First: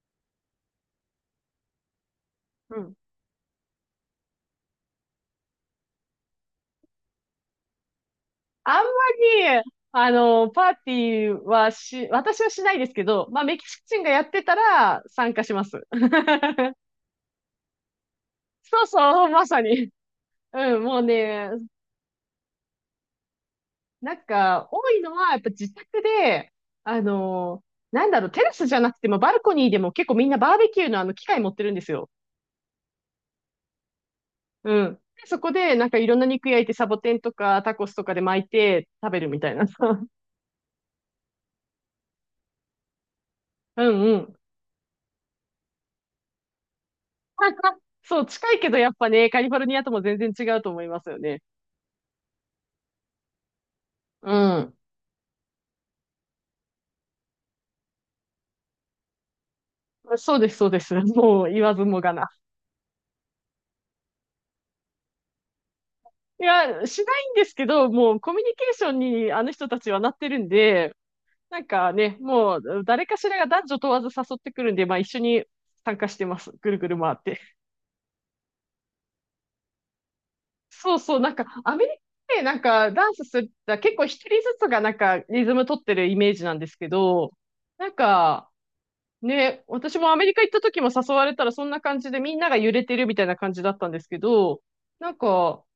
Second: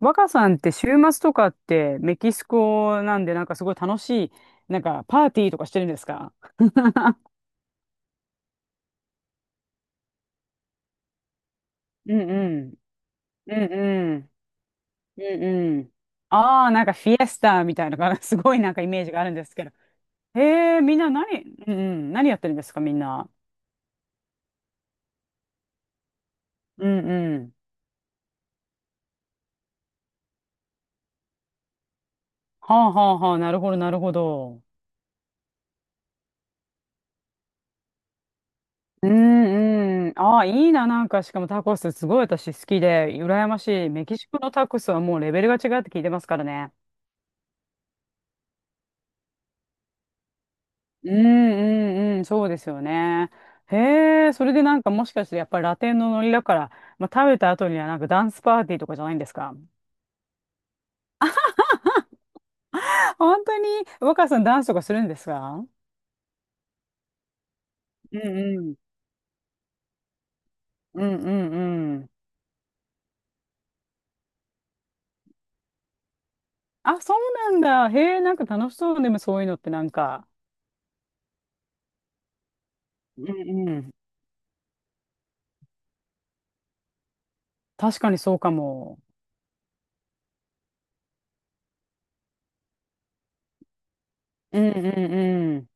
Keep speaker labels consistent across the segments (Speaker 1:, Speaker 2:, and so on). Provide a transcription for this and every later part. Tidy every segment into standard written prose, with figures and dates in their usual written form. Speaker 1: 若さんって週末とかってメキシ
Speaker 2: うん。
Speaker 1: コなんでなんかすごい楽しい、なんかパーティーとかしてるんですか？
Speaker 2: あんまり、あの、パーティーはし、
Speaker 1: うん
Speaker 2: 私
Speaker 1: う
Speaker 2: はしな
Speaker 1: ん。
Speaker 2: いですけど、まあ、
Speaker 1: う
Speaker 2: メキ
Speaker 1: ん
Speaker 2: シコ人が
Speaker 1: う
Speaker 2: やっ
Speaker 1: ん。
Speaker 2: てたら参
Speaker 1: うん
Speaker 2: 加しま
Speaker 1: う
Speaker 2: す。
Speaker 1: ん。ああ、なんかフィエスタみたいなのが すごいなんか
Speaker 2: そう
Speaker 1: イメージがあ
Speaker 2: そう、
Speaker 1: るんで
Speaker 2: ま
Speaker 1: す
Speaker 2: さ
Speaker 1: けど。
Speaker 2: に。
Speaker 1: へ
Speaker 2: う
Speaker 1: え、
Speaker 2: ん、
Speaker 1: みん
Speaker 2: もう
Speaker 1: な何、
Speaker 2: ね、
Speaker 1: うんうん、何やってるんですか、みんな。
Speaker 2: 多いのは、やっぱ自宅で、
Speaker 1: うん
Speaker 2: あ
Speaker 1: うん。
Speaker 2: の、テラスじゃなくても、バルコニーでも結構みんなバーベキューのあの機械持ってるんですよ。
Speaker 1: はあはあはあ、なるほど、なるほど。
Speaker 2: うん。でそこで、なんかいろんな肉焼いて、サボテンとかタコスとかで巻いて
Speaker 1: う
Speaker 2: 食べるみたいな。
Speaker 1: ん うん。ああ、いいな、なんか、しかもタコス、すごい私好きで、羨ま
Speaker 2: う
Speaker 1: しい。
Speaker 2: ん
Speaker 1: メ
Speaker 2: う
Speaker 1: キシ
Speaker 2: ん。
Speaker 1: コのタコスはもうレベルが違うって聞いてますからね。
Speaker 2: そう、近いけどやっぱね、カリフォルニアとも全然違うと思います
Speaker 1: うん
Speaker 2: よね。
Speaker 1: うんうん、そうですよね。へ
Speaker 2: う
Speaker 1: え、それで
Speaker 2: ん。
Speaker 1: なんかもしかしてやっぱりラテンのノリだから、まあ、食べた後にはなんかダンスパーティーとかじゃないんですか？
Speaker 2: そうです、そうです。もう言わずもがな。
Speaker 1: 本当に若さんダンスとかするんですか？
Speaker 2: いや、しないんですけど、も
Speaker 1: う
Speaker 2: うコミュニ
Speaker 1: ん
Speaker 2: ケ
Speaker 1: う
Speaker 2: ー
Speaker 1: ん。
Speaker 2: ションにあの人たちはなってるんで、
Speaker 1: うんうん
Speaker 2: なんか
Speaker 1: うん。
Speaker 2: ね、もう誰かしらが男女問わず誘ってくるんで、まあ一緒に参加してます。ぐるぐる
Speaker 1: あ、
Speaker 2: 回
Speaker 1: そ
Speaker 2: っ
Speaker 1: う
Speaker 2: て。
Speaker 1: なんだ。へえ、なんか楽しそうね。でもそういうのってなんか。
Speaker 2: そうそう、なんかアメリカでなんかダン
Speaker 1: う
Speaker 2: スする、
Speaker 1: んうん。
Speaker 2: 結構一人ずつがなんかリズム取ってるイメージなんですけど、なん
Speaker 1: 確かにそう
Speaker 2: か
Speaker 1: かも。
Speaker 2: ね、私もアメリカ行った時も誘われたらそんな感じでみんなが揺れてるみたいな感じだったんですけ
Speaker 1: う
Speaker 2: ど、
Speaker 1: んう
Speaker 2: なん
Speaker 1: んう
Speaker 2: か、
Speaker 1: ん。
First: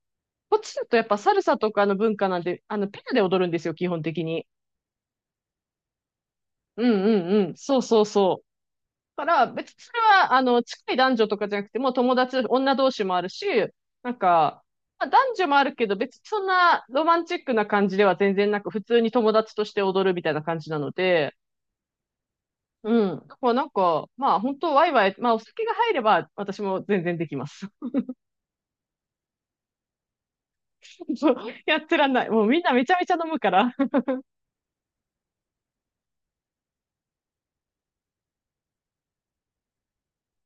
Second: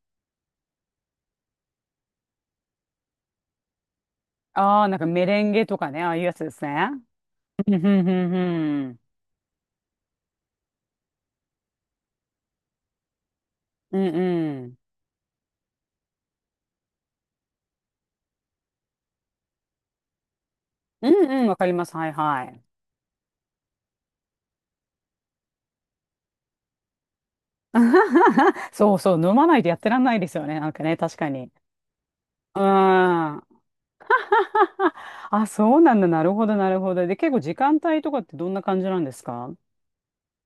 Speaker 2: こっちだとやっぱサルサとかの文化なんで、あの、ペアで踊るんですよ、基本的に。
Speaker 1: ああ、なんかメレンゲとかね、ああいうやつです
Speaker 2: う
Speaker 1: ね。
Speaker 2: んうんうん。
Speaker 1: うん
Speaker 2: そ
Speaker 1: う
Speaker 2: うそう
Speaker 1: んうん
Speaker 2: そう。
Speaker 1: うん。
Speaker 2: だから別にそれは、あの、近い男女とかじゃなくてもう友達、女同士もあるし、
Speaker 1: うん
Speaker 2: なんか、
Speaker 1: うん。
Speaker 2: まあ、男女もあるけど別にそんなロマンチックな感じでは全然なく、普通に友達として踊るみたいな感じなの
Speaker 1: うん
Speaker 2: で、
Speaker 1: うん、わかります。はいはい。
Speaker 2: うん。だからなんか、まあ本当ワイワイ、まあお酒が入れば私も全然できます。
Speaker 1: そうそう、飲まないとやってらんないですよね。なんかね、確か
Speaker 2: そう
Speaker 1: に。
Speaker 2: やってらんない。もうみ
Speaker 1: う
Speaker 2: んなめちゃめちゃ飲む
Speaker 1: ん。
Speaker 2: か ら。
Speaker 1: あ、そうなんだ。なるほど、なるほど。で、結構時間帯とかってどんな感じなんですか？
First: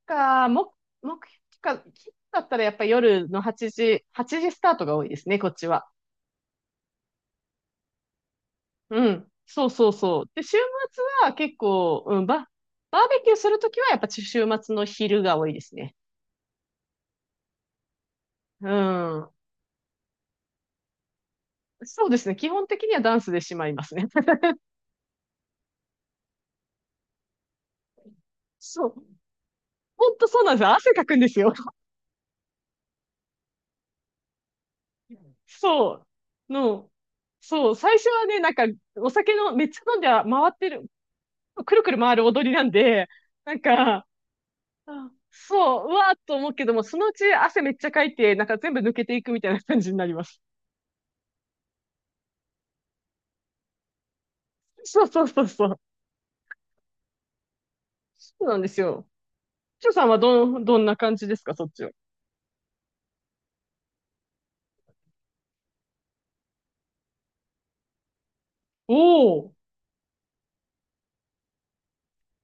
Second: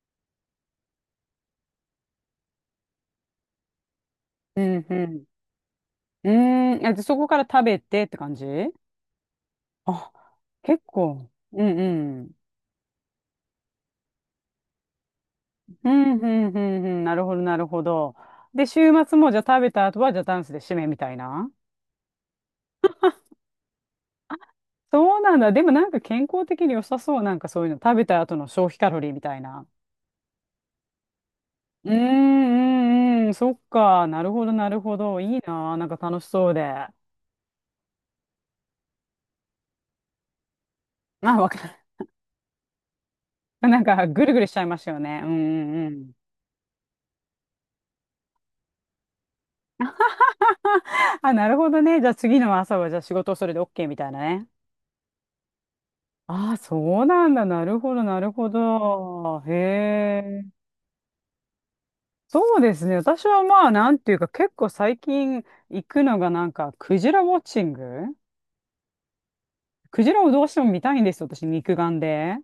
Speaker 2: か、も、目標か、だったらやっぱり夜の8時、8時ス
Speaker 1: う
Speaker 2: タート
Speaker 1: ん
Speaker 2: が多
Speaker 1: う
Speaker 2: いで
Speaker 1: ん。
Speaker 2: すね、こっちは。
Speaker 1: うーん。え、でそこから食べてって感じ？
Speaker 2: うん。そうそう
Speaker 1: あ、
Speaker 2: そう。で、週
Speaker 1: 結
Speaker 2: 末
Speaker 1: 構。
Speaker 2: は結
Speaker 1: うん
Speaker 2: 構、う
Speaker 1: う
Speaker 2: ん、
Speaker 1: ん。
Speaker 2: バ、バーベキューするときはやっぱ週末の昼が多いです
Speaker 1: う
Speaker 2: ね。
Speaker 1: んうんうんうん。なるほど、なるほど。で、
Speaker 2: う
Speaker 1: 週末も
Speaker 2: ん。
Speaker 1: じゃあ食べた後は、じゃあダンスで締めみたいな。
Speaker 2: そうですね。基本的にはダンスでしまいますね。
Speaker 1: そうなんだ。でもなんか健康的に良さそう。なんかそういうの。食べた後の 消費
Speaker 2: そ
Speaker 1: カ
Speaker 2: う。
Speaker 1: ロリーみたいな。
Speaker 2: ほんとそうなんですよ。汗かくんですよ。
Speaker 1: うーんうんうん、そっか、なるほど、なるほど、いいな、なん
Speaker 2: そ
Speaker 1: か楽しそ
Speaker 2: う、
Speaker 1: うで。
Speaker 2: の、
Speaker 1: あ、
Speaker 2: そう、最初はね、なんか、お酒の、めっちゃ飲んで回ってる、
Speaker 1: わ
Speaker 2: く
Speaker 1: か
Speaker 2: るくる回る踊りなんで、なん
Speaker 1: る。なん
Speaker 2: か、
Speaker 1: か、ぐるぐるしちゃいますよ
Speaker 2: あ
Speaker 1: ね。うんう
Speaker 2: そう、
Speaker 1: ん
Speaker 2: う
Speaker 1: う
Speaker 2: わ
Speaker 1: ん。
Speaker 2: ーっと思うけども、そのうち汗めっちゃかいて、なんか全部抜けていくみたいな感じになります。
Speaker 1: あ、なるほどね。じゃあ次の朝は、じゃあ仕事をそれで OK みたいなね。
Speaker 2: そうそうそうそう。
Speaker 1: ああ、そうなんだ。なるほど、なる
Speaker 2: そう
Speaker 1: ほ
Speaker 2: なんですよ。
Speaker 1: ど。へ
Speaker 2: ちょさんはど
Speaker 1: え。
Speaker 2: ん、どんな感じですか、そっちは。
Speaker 1: そうですね。私はまあ、なんていうか、結構最近行くのがなんか、クジラウォッチング。
Speaker 2: おお、
Speaker 1: クジラをどうしても見たいんですよ、私、肉眼で。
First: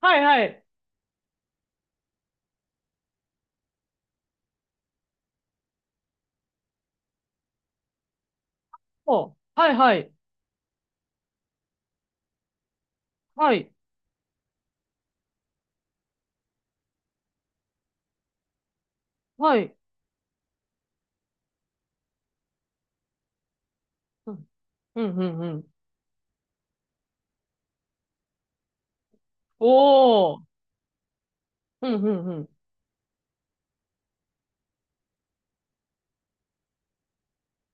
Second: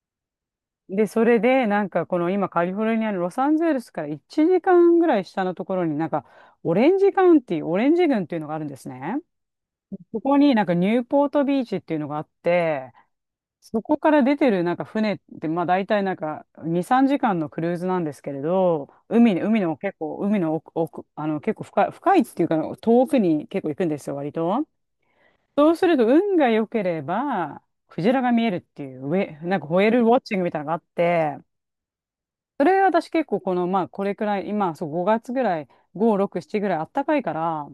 Speaker 2: はいはい。
Speaker 1: で、それで、なんか、この今、カリフォルニアのロサンゼルスから1時間ぐらい下のところになんか、オレンジカウンティー、オレンジ郡っていうのがあるんですね。
Speaker 2: お、はいはい。
Speaker 1: そこになんか、ニューポートビーチっていうのがあって、
Speaker 2: はい、
Speaker 1: そこから出てるなんか船って、まあ大体なんか2、3時間のクルーズなんですけれど、海に、
Speaker 2: は
Speaker 1: 海
Speaker 2: い。
Speaker 1: の結構、海の奥、奥、あの結構深い、深いっていうか遠くに結構行くんですよ、
Speaker 2: う
Speaker 1: 割
Speaker 2: ん、
Speaker 1: と。
Speaker 2: うん、うん。うん
Speaker 1: そうすると運が良ければ、クジラが見えるっていう、上、なんか
Speaker 2: お
Speaker 1: ホエールウォッチン
Speaker 2: お、
Speaker 1: グみたいなのがあって、
Speaker 2: うん、うん、うん。
Speaker 1: それ私結構この、まあ、これくらい、今、そう、5月ぐらい、5、6、7ぐらいあったかいから、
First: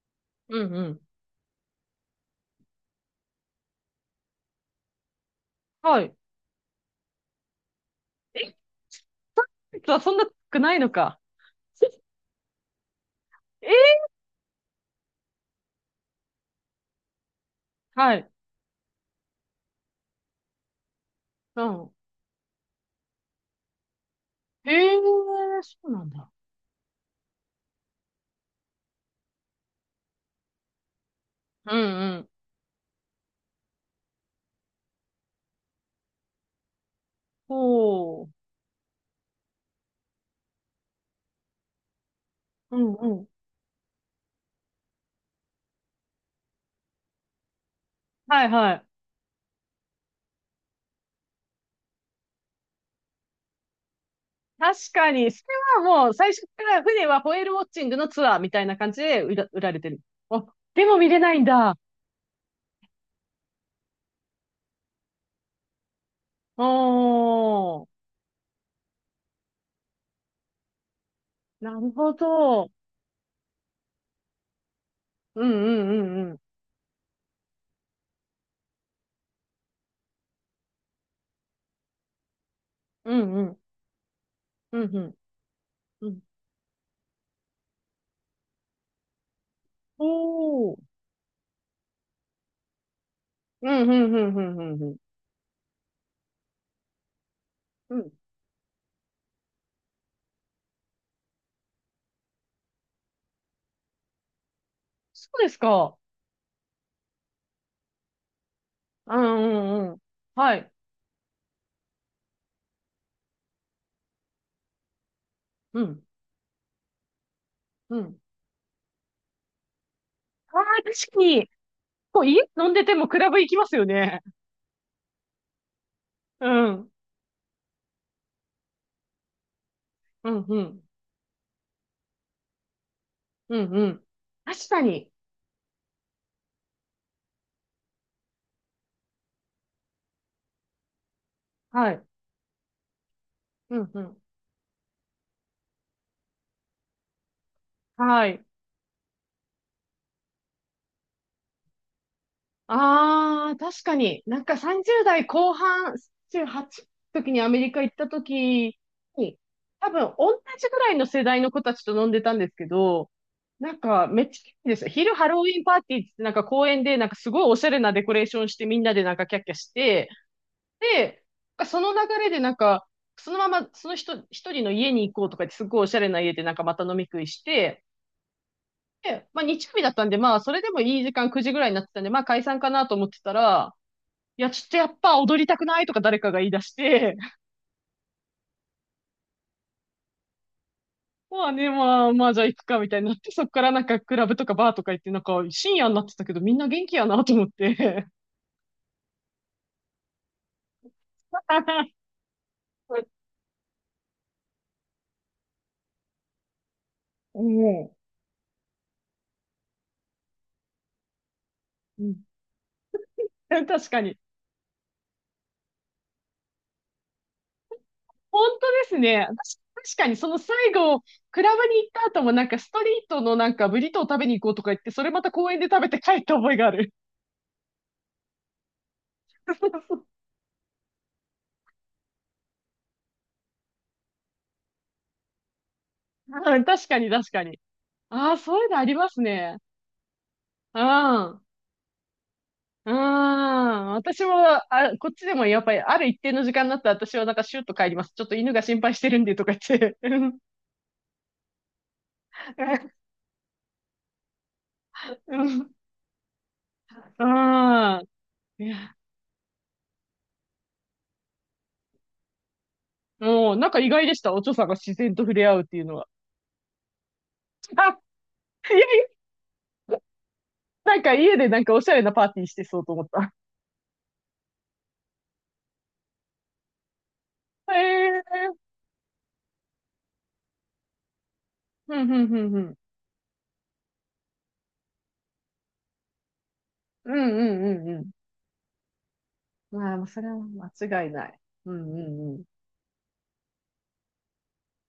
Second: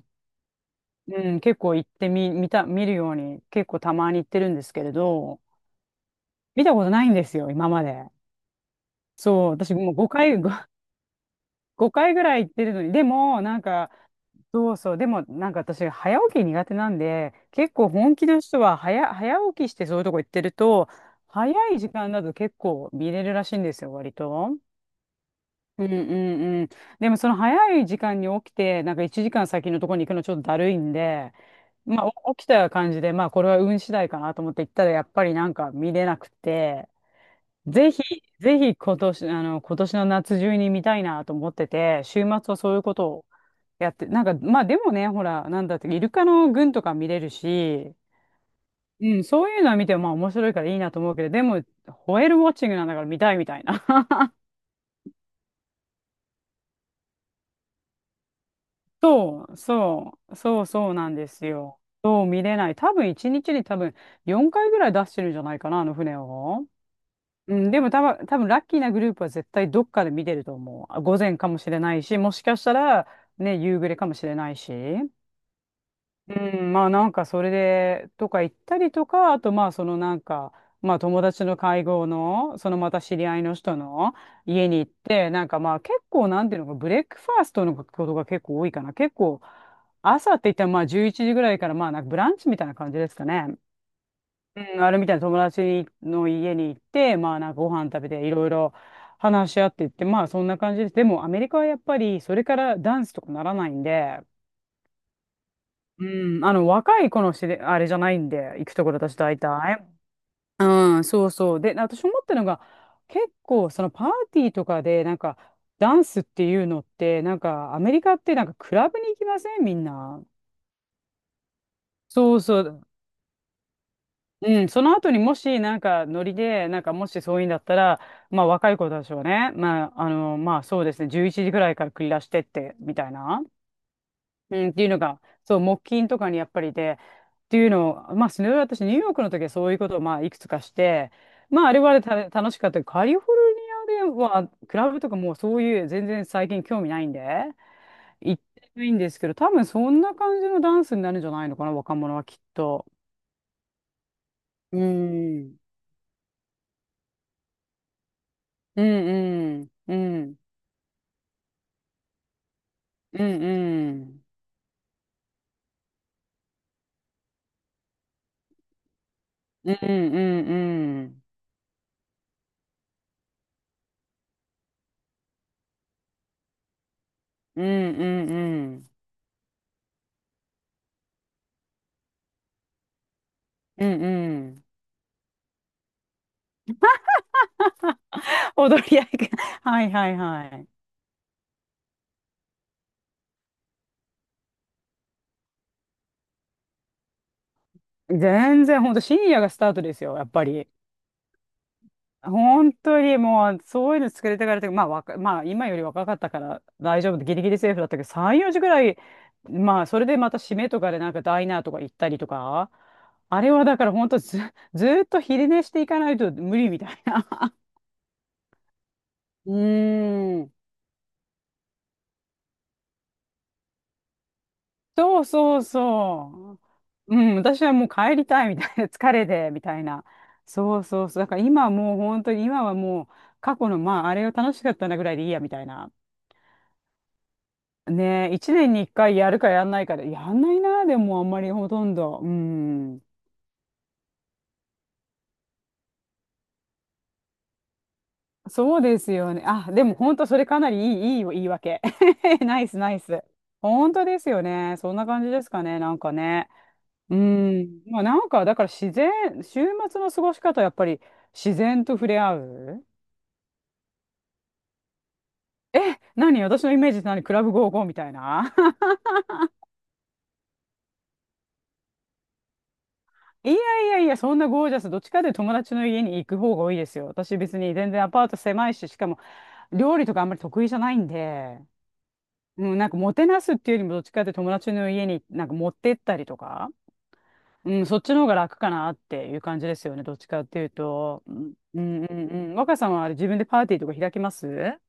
Speaker 2: うん、うん。
Speaker 1: うん、結構行ってみ、見た、見るように、結構たまに行ってるんですけれど、
Speaker 2: はい。
Speaker 1: 見たことないんですよ、今まで。
Speaker 2: え、
Speaker 1: そう、私 もう
Speaker 2: そそんな
Speaker 1: 5回、
Speaker 2: くないのか。
Speaker 1: 5回ぐらい行ってるのに、でも、なんか、
Speaker 2: え
Speaker 1: そうそう、でも、なんか私、早起き苦手なんで、結構
Speaker 2: は
Speaker 1: 本気
Speaker 2: い。
Speaker 1: の人は早起きしてそういうとこ行ってると、早
Speaker 2: う
Speaker 1: い時
Speaker 2: ん。
Speaker 1: 間だと結構見れるらしいんですよ、割と。
Speaker 2: ええそ
Speaker 1: う
Speaker 2: う
Speaker 1: んう
Speaker 2: なんだ。
Speaker 1: んうん。でもその早い時間に起きて、なんか1時間先のところに行くのちょっとだるいんで、
Speaker 2: うん
Speaker 1: まあ
Speaker 2: うん。
Speaker 1: お起きた感じで、まあこれは運次第かなと思って行ったらやっぱりなんか見れなくて、ぜ
Speaker 2: ほ
Speaker 1: ひ、
Speaker 2: う。
Speaker 1: ぜひ今年、あの、今年の夏中に見たいなと思ってて、週末はそう
Speaker 2: う
Speaker 1: いうこ
Speaker 2: ん
Speaker 1: と
Speaker 2: う
Speaker 1: を
Speaker 2: ん。
Speaker 1: やって、なんかまあでもね、ほら、なんだって、イルカの群とか見れるし、
Speaker 2: はいはい。
Speaker 1: うん、そういうのは見てもまあ面白いからいいなと思うけど、でも、ホエールウォッチングなんだから見たいみたいな。
Speaker 2: 確かに、それはもう最初から船はホエールウォッチングのツアーみたいな感じで売ら、
Speaker 1: そう、
Speaker 2: 売られてる。
Speaker 1: そう、
Speaker 2: あ、
Speaker 1: そう
Speaker 2: で
Speaker 1: そう
Speaker 2: も見
Speaker 1: なん
Speaker 2: れ
Speaker 1: で
Speaker 2: ないん
Speaker 1: す
Speaker 2: だ。
Speaker 1: よ。そう見れない。多分一日に多分4回ぐらい出してるんじゃないかな、あの船
Speaker 2: お
Speaker 1: を。うん、でも
Speaker 2: ー。
Speaker 1: 多分、多分ラッキーなグループは絶対どっかで見てると思う。あ午前かもし
Speaker 2: な
Speaker 1: れ
Speaker 2: る
Speaker 1: ない
Speaker 2: ほ
Speaker 1: し、もしかし
Speaker 2: ど。
Speaker 1: たらね、夕暮れかもしれないし。
Speaker 2: うんうんうんうん。
Speaker 1: うん、まあなんかそれでとか行ったりとか、あとまあそのなんか、まあ友達の会合の、そのまた
Speaker 2: う
Speaker 1: 知り
Speaker 2: ん
Speaker 1: 合
Speaker 2: う
Speaker 1: いの
Speaker 2: ん。
Speaker 1: 人の家
Speaker 2: う
Speaker 1: に行っ
Speaker 2: んうん。
Speaker 1: て、なんかまあ結
Speaker 2: うん。
Speaker 1: 構なんていうのか、ブレックファーストのことが結構多いかな。結構朝って言ったら
Speaker 2: おー。
Speaker 1: まあ11時ぐらいからまあなんかブランチみたいな感じですかね。
Speaker 2: うんうんうんうんう
Speaker 1: う
Speaker 2: ん
Speaker 1: ん、
Speaker 2: う
Speaker 1: あ
Speaker 2: ん。
Speaker 1: れみたいな友達の家に行って、まあなんかご飯
Speaker 2: う
Speaker 1: 食べ
Speaker 2: ん。
Speaker 1: ていろいろ話し合っていって、まあそんな感じです。でもアメリカはやっぱりそれからダンスとかならないんで、
Speaker 2: そうですか。
Speaker 1: うん、あの、若い子のしれ、あれじゃないんで、行くところ
Speaker 2: う
Speaker 1: 私大
Speaker 2: んう
Speaker 1: 体。
Speaker 2: んうん。は
Speaker 1: う
Speaker 2: い。
Speaker 1: ん、そうそう。で、私思ったのが、結構、そのパーティーとかで、なんか、
Speaker 2: う
Speaker 1: ダン
Speaker 2: ん。
Speaker 1: スっていうのって、なんか、アメ
Speaker 2: う
Speaker 1: リカっ
Speaker 2: ん。
Speaker 1: てなんか、クラブに行きませんみんな。
Speaker 2: ああ、確かに。こう、
Speaker 1: そう
Speaker 2: 家
Speaker 1: そ
Speaker 2: 飲ん
Speaker 1: う。
Speaker 2: でてもクラブ行きますよね。
Speaker 1: うん、その後にもし、なんか、ノリ
Speaker 2: う
Speaker 1: で、なん
Speaker 2: ん。
Speaker 1: か、もしそういうんだったら、まあ、若い子たちはね、まあ、あ
Speaker 2: う
Speaker 1: の、
Speaker 2: ん、
Speaker 1: ま
Speaker 2: う
Speaker 1: あ、そ
Speaker 2: ん。
Speaker 1: うですね、11時ぐらいから繰り出してって、みたいな。
Speaker 2: うん、うん。
Speaker 1: う
Speaker 2: 確
Speaker 1: ん、っ
Speaker 2: か
Speaker 1: ていうの
Speaker 2: に。
Speaker 1: が、そう、木琴とかにやっぱりで、っていうのを、まあ、それは私、ニューヨークの時はそういうことを、まあ、いくつかして、まあ、あれ
Speaker 2: は
Speaker 1: はあれ
Speaker 2: い。
Speaker 1: でた楽しかったけど。カリフォルニ
Speaker 2: うん、う
Speaker 1: アで
Speaker 2: ん。
Speaker 1: は、クラブとかもうそういう全然最近興味ないんで、
Speaker 2: は
Speaker 1: 行っ
Speaker 2: い。
Speaker 1: てないんですけど、多分そんな感じのダンスになるんじゃないのかな、若者はきっと。
Speaker 2: ああ、確かに。なんか
Speaker 1: う
Speaker 2: 30代後
Speaker 1: ん。
Speaker 2: 半、18の時にアメリカ行った時
Speaker 1: う
Speaker 2: に、
Speaker 1: ん
Speaker 2: 多
Speaker 1: うん。う
Speaker 2: 分同
Speaker 1: ん。
Speaker 2: じぐらいの世代の子たちと飲んでたんですけど、
Speaker 1: うん
Speaker 2: なん
Speaker 1: う
Speaker 2: かめ
Speaker 1: ん。
Speaker 2: っちゃいいんですよ。昼ハロウィンパーティーってなんか公園でなんかすごいおしゃれなデコレーションしてみんなでなんかキャッキャし
Speaker 1: うんう
Speaker 2: て、
Speaker 1: んうん。
Speaker 2: で、その流れでなんか、そのままその人、一人の家に行こうとかってすごいおしゃれな家でなんかまた飲み食いし
Speaker 1: うん
Speaker 2: て、
Speaker 1: うんうん。
Speaker 2: で、まあ日曜日だったんで、まあそれでもいい時間9時ぐらいになってたんで、まあ解散かなと思ってたら、
Speaker 1: うんう
Speaker 2: いや、ちょ
Speaker 1: ん。
Speaker 2: っとやっぱ踊りたくないとか誰かが言い出して、
Speaker 1: 踊り合いが。はいはいはい。
Speaker 2: まあね、まあ、まあじゃあ行くかみたいになって、そっからなんかクラブとかバーとか行って、なんか深夜になってたけどみんな元気やなと思って。
Speaker 1: 全然、ほんと深夜がスタートですよ、やっぱり。本当にもう、そういうの作れてからというか、まあ、わかまあ、今より若かったから大丈夫で、ギリギリセーフだっ
Speaker 2: も
Speaker 1: たけど、3、4時ぐらい、まあ、それでまた締めとかでなんかダイナーとか行っ
Speaker 2: うん。う
Speaker 1: たり
Speaker 2: ん
Speaker 1: とか、あれは だか
Speaker 2: 確
Speaker 1: ら
Speaker 2: か
Speaker 1: 本
Speaker 2: に。
Speaker 1: 当ず、ずーっと昼寝していかないと無理みたいな。
Speaker 2: 本当ですね。
Speaker 1: う
Speaker 2: 確かにその
Speaker 1: ーん。
Speaker 2: 最後、クラブに行った後もなんかストリートのなんかブリトーを食べに行こうとか言って、それ
Speaker 1: そ
Speaker 2: ま
Speaker 1: う
Speaker 2: た公
Speaker 1: そ
Speaker 2: 園
Speaker 1: う
Speaker 2: で食べて帰った覚え
Speaker 1: そ
Speaker 2: がある。
Speaker 1: う。うん、私はもう帰りたいみたいな、疲れでみたいな。そうそうそう。だから今はもう本当に、今はもう過去の、まあ、あれが楽しかったなぐらいでいいやみたいな。
Speaker 2: うん確かに確かに。
Speaker 1: ね
Speaker 2: あ
Speaker 1: え、
Speaker 2: あ、
Speaker 1: 一
Speaker 2: そういう
Speaker 1: 年
Speaker 2: の
Speaker 1: に
Speaker 2: ありま
Speaker 1: 一回
Speaker 2: す
Speaker 1: やるか
Speaker 2: ね。
Speaker 1: やんないかで、やんない
Speaker 2: う
Speaker 1: な、でもあん
Speaker 2: ん。
Speaker 1: まりほとんど。う
Speaker 2: うん。
Speaker 1: ん。
Speaker 2: 私も、あ、こっちでもやっぱりある一定の時間になったら私はなんかシュッと帰ります。ちょっと犬が
Speaker 1: そ
Speaker 2: 心
Speaker 1: う
Speaker 2: 配
Speaker 1: で
Speaker 2: して
Speaker 1: す
Speaker 2: るん
Speaker 1: よ
Speaker 2: で
Speaker 1: ね。
Speaker 2: とか言
Speaker 1: あ、
Speaker 2: っ
Speaker 1: でも
Speaker 2: て。う
Speaker 1: 本当そ
Speaker 2: ん。
Speaker 1: れかなりいい言い訳。ナイスナイス。本当ですよね。そんな感じで
Speaker 2: う
Speaker 1: すか
Speaker 2: ん。
Speaker 1: ね、なんかね。う
Speaker 2: う
Speaker 1: ん。まあ
Speaker 2: ん
Speaker 1: なんか、だか
Speaker 2: い
Speaker 1: ら自
Speaker 2: や
Speaker 1: 然、週末の過ごし方はやっぱり自然と触れ合う。
Speaker 2: もうなんか意外でした。お嬢さんが自然と触れ合うっていうのは。
Speaker 1: 何私のイメージって何クラブゴー ゴー
Speaker 2: あ、
Speaker 1: みたいな？
Speaker 2: いやいやなんか家でなんかおしゃれなパーティーしてそうと思った。
Speaker 1: いやいや、そんなゴージャス。どっちかというと友達の家に行く方が多いですよ。私別 に全然
Speaker 2: へ
Speaker 1: アパート狭
Speaker 2: え。
Speaker 1: いし、しかも料理とかあんまり得意じゃないんで、
Speaker 2: うん、うん、うん、う
Speaker 1: う
Speaker 2: ん。
Speaker 1: ん、なんかもてなすっていうよりもどっちかというと友達の家になんか持ってったりとか、
Speaker 2: うん、うん、
Speaker 1: うん、
Speaker 2: うん、
Speaker 1: そ
Speaker 2: う
Speaker 1: っ
Speaker 2: ん。
Speaker 1: ちの方が楽かなっていう感じですよ
Speaker 2: ま
Speaker 1: ね。
Speaker 2: あ、
Speaker 1: どっ
Speaker 2: そ
Speaker 1: ち
Speaker 2: れは
Speaker 1: かっていう
Speaker 2: 間違い
Speaker 1: と。
Speaker 2: な
Speaker 1: う
Speaker 2: い。
Speaker 1: ん
Speaker 2: う
Speaker 1: う
Speaker 2: ん、
Speaker 1: んうん
Speaker 2: うん、う
Speaker 1: うん。若さんはあれ自分でパーティーとか開きます？う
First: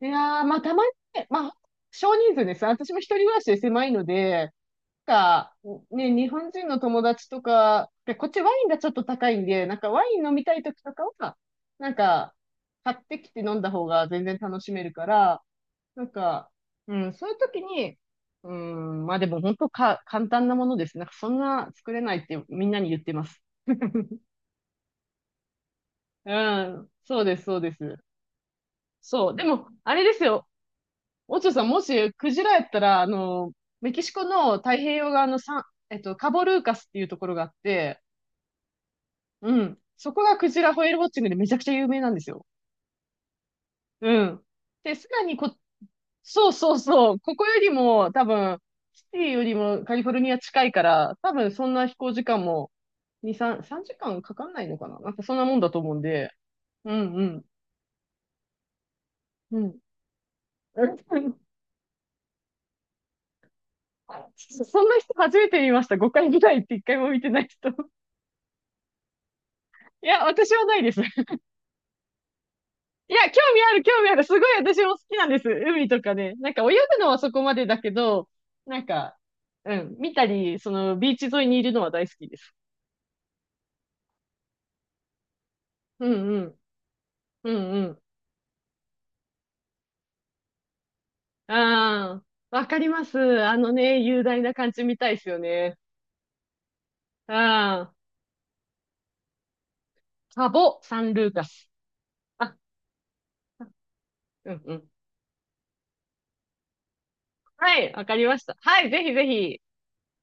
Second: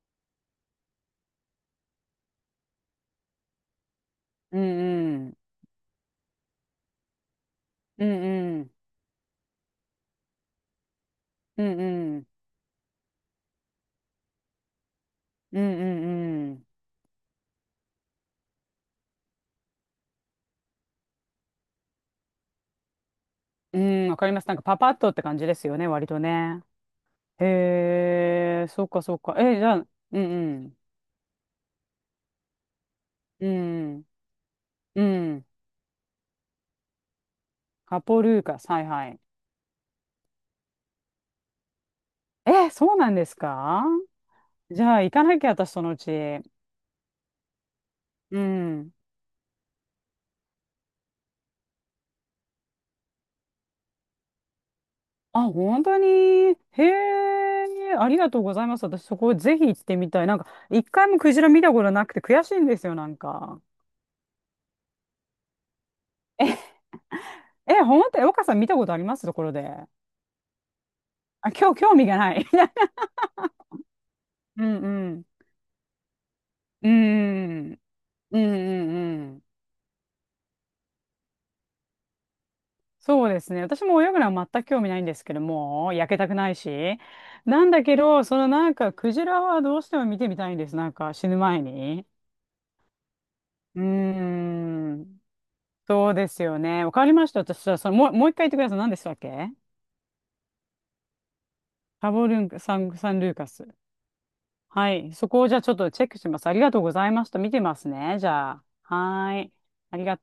Speaker 2: ん。いやー、まあ、たまにね、まあ、少人数です。私も一人暮らしで狭いので、
Speaker 1: んうん。
Speaker 2: なんか、ね、日本人の友達とか、
Speaker 1: うん
Speaker 2: で、こっちワ
Speaker 1: う
Speaker 2: イン
Speaker 1: ん。
Speaker 2: がちょっと高いんで、なんかワイン飲みたい時とかは、
Speaker 1: うん
Speaker 2: なん
Speaker 1: うん。
Speaker 2: か、買ってきて飲んだ方が全然楽しめるから、
Speaker 1: うんう
Speaker 2: なん
Speaker 1: ん
Speaker 2: か、
Speaker 1: うん。
Speaker 2: うん、そういう時に、うん、まあでも本当か、簡単なものですね。なんかそんな作れないってみんなに言ってます。
Speaker 1: うん、わ かります。なんかパパッとって感じですよね、割と
Speaker 2: う
Speaker 1: ね。
Speaker 2: ん、そうです、そうです。
Speaker 1: へえ、そっかそっ
Speaker 2: そ
Speaker 1: か。
Speaker 2: う。で
Speaker 1: え、じ
Speaker 2: も、
Speaker 1: ゃあ、
Speaker 2: あれで
Speaker 1: う
Speaker 2: す
Speaker 1: んう
Speaker 2: よ。
Speaker 1: ん。
Speaker 2: オチョさん、もしクジラやったら、あ
Speaker 1: う
Speaker 2: の、メキ
Speaker 1: ん。
Speaker 2: シコの太平
Speaker 1: う
Speaker 2: 洋側の
Speaker 1: ん。
Speaker 2: サン、えっと、カボルーカスっていうところがあって、
Speaker 1: カポルーカス、はいはい。
Speaker 2: うん。そこがクジラホエールウォッチングでめちゃくちゃ有名なんですよ。
Speaker 1: え、そうなんですか？
Speaker 2: うん。
Speaker 1: じ
Speaker 2: で、
Speaker 1: ゃあ、
Speaker 2: さ
Speaker 1: 行か
Speaker 2: らに
Speaker 1: なきゃ、
Speaker 2: こ
Speaker 1: 私、そのうち。
Speaker 2: そうそうそう。ここよりも多
Speaker 1: う
Speaker 2: 分、
Speaker 1: ん。
Speaker 2: シティよりもカリフォルニア近いから、多分そんな飛行時間も2、3時間かんかかんないのかななんかそん
Speaker 1: あ、
Speaker 2: なもんだと
Speaker 1: 本
Speaker 2: 思う
Speaker 1: 当
Speaker 2: ん
Speaker 1: に。
Speaker 2: で。
Speaker 1: へ
Speaker 2: うんうん。
Speaker 1: え、ありがとうございます。私、そこぜ
Speaker 2: う
Speaker 1: ひ行
Speaker 2: ん。
Speaker 1: ってみたい。なんか、一回もク ジラ見たことなくて悔しいんですよ、なんか。
Speaker 2: そんな人初めて見ました。5回ぐらいって1回も見てない人。い
Speaker 1: え、本当、え、岡さん見たことありますところで。
Speaker 2: や、私はないです。
Speaker 1: あ、今日興味がない。
Speaker 2: いや、興味ある、興味ある。すごい
Speaker 1: うん
Speaker 2: 私も好
Speaker 1: う
Speaker 2: き
Speaker 1: ん。
Speaker 2: なんです。海とかね。なんか泳
Speaker 1: う
Speaker 2: ぐのはそこまで
Speaker 1: ん
Speaker 2: だけど、
Speaker 1: うんう
Speaker 2: なんか、
Speaker 1: んうん。
Speaker 2: うん、見たり、そのビーチ沿いにいるのは大好きです。
Speaker 1: そうですね。私も泳ぐのは全く興味ないんですけども、
Speaker 2: う
Speaker 1: 焼けたく
Speaker 2: んう
Speaker 1: ない
Speaker 2: ん。
Speaker 1: し。
Speaker 2: う
Speaker 1: なん
Speaker 2: ん
Speaker 1: だ
Speaker 2: う
Speaker 1: け
Speaker 2: ん。
Speaker 1: ど、そのなんか、クジラはどうしても見てみたいんです。なんか、死ぬ
Speaker 2: うん。
Speaker 1: 前に。
Speaker 2: わかります。あの
Speaker 1: うー
Speaker 2: ね、雄大な感じみたい
Speaker 1: ん。
Speaker 2: ですよね。
Speaker 1: そうですよね。わかりまし
Speaker 2: う
Speaker 1: た。私は、そ
Speaker 2: ん。
Speaker 1: の、もう、もう一回言ってください。何でしたっけ？
Speaker 2: サボ・サンルーカス。
Speaker 1: カボルン
Speaker 2: あ、
Speaker 1: カ、サン、サンルーカス。
Speaker 2: うんうん。
Speaker 1: はい。そこをじゃあちょっとチェックします。ありがとうございました。見てま
Speaker 2: は
Speaker 1: す
Speaker 2: い、わか
Speaker 1: ね。
Speaker 2: り
Speaker 1: じ
Speaker 2: まし
Speaker 1: ゃ
Speaker 2: た。
Speaker 1: あ。
Speaker 2: はい、ぜひぜ
Speaker 1: はーい。
Speaker 2: ひ。
Speaker 1: ありがとう。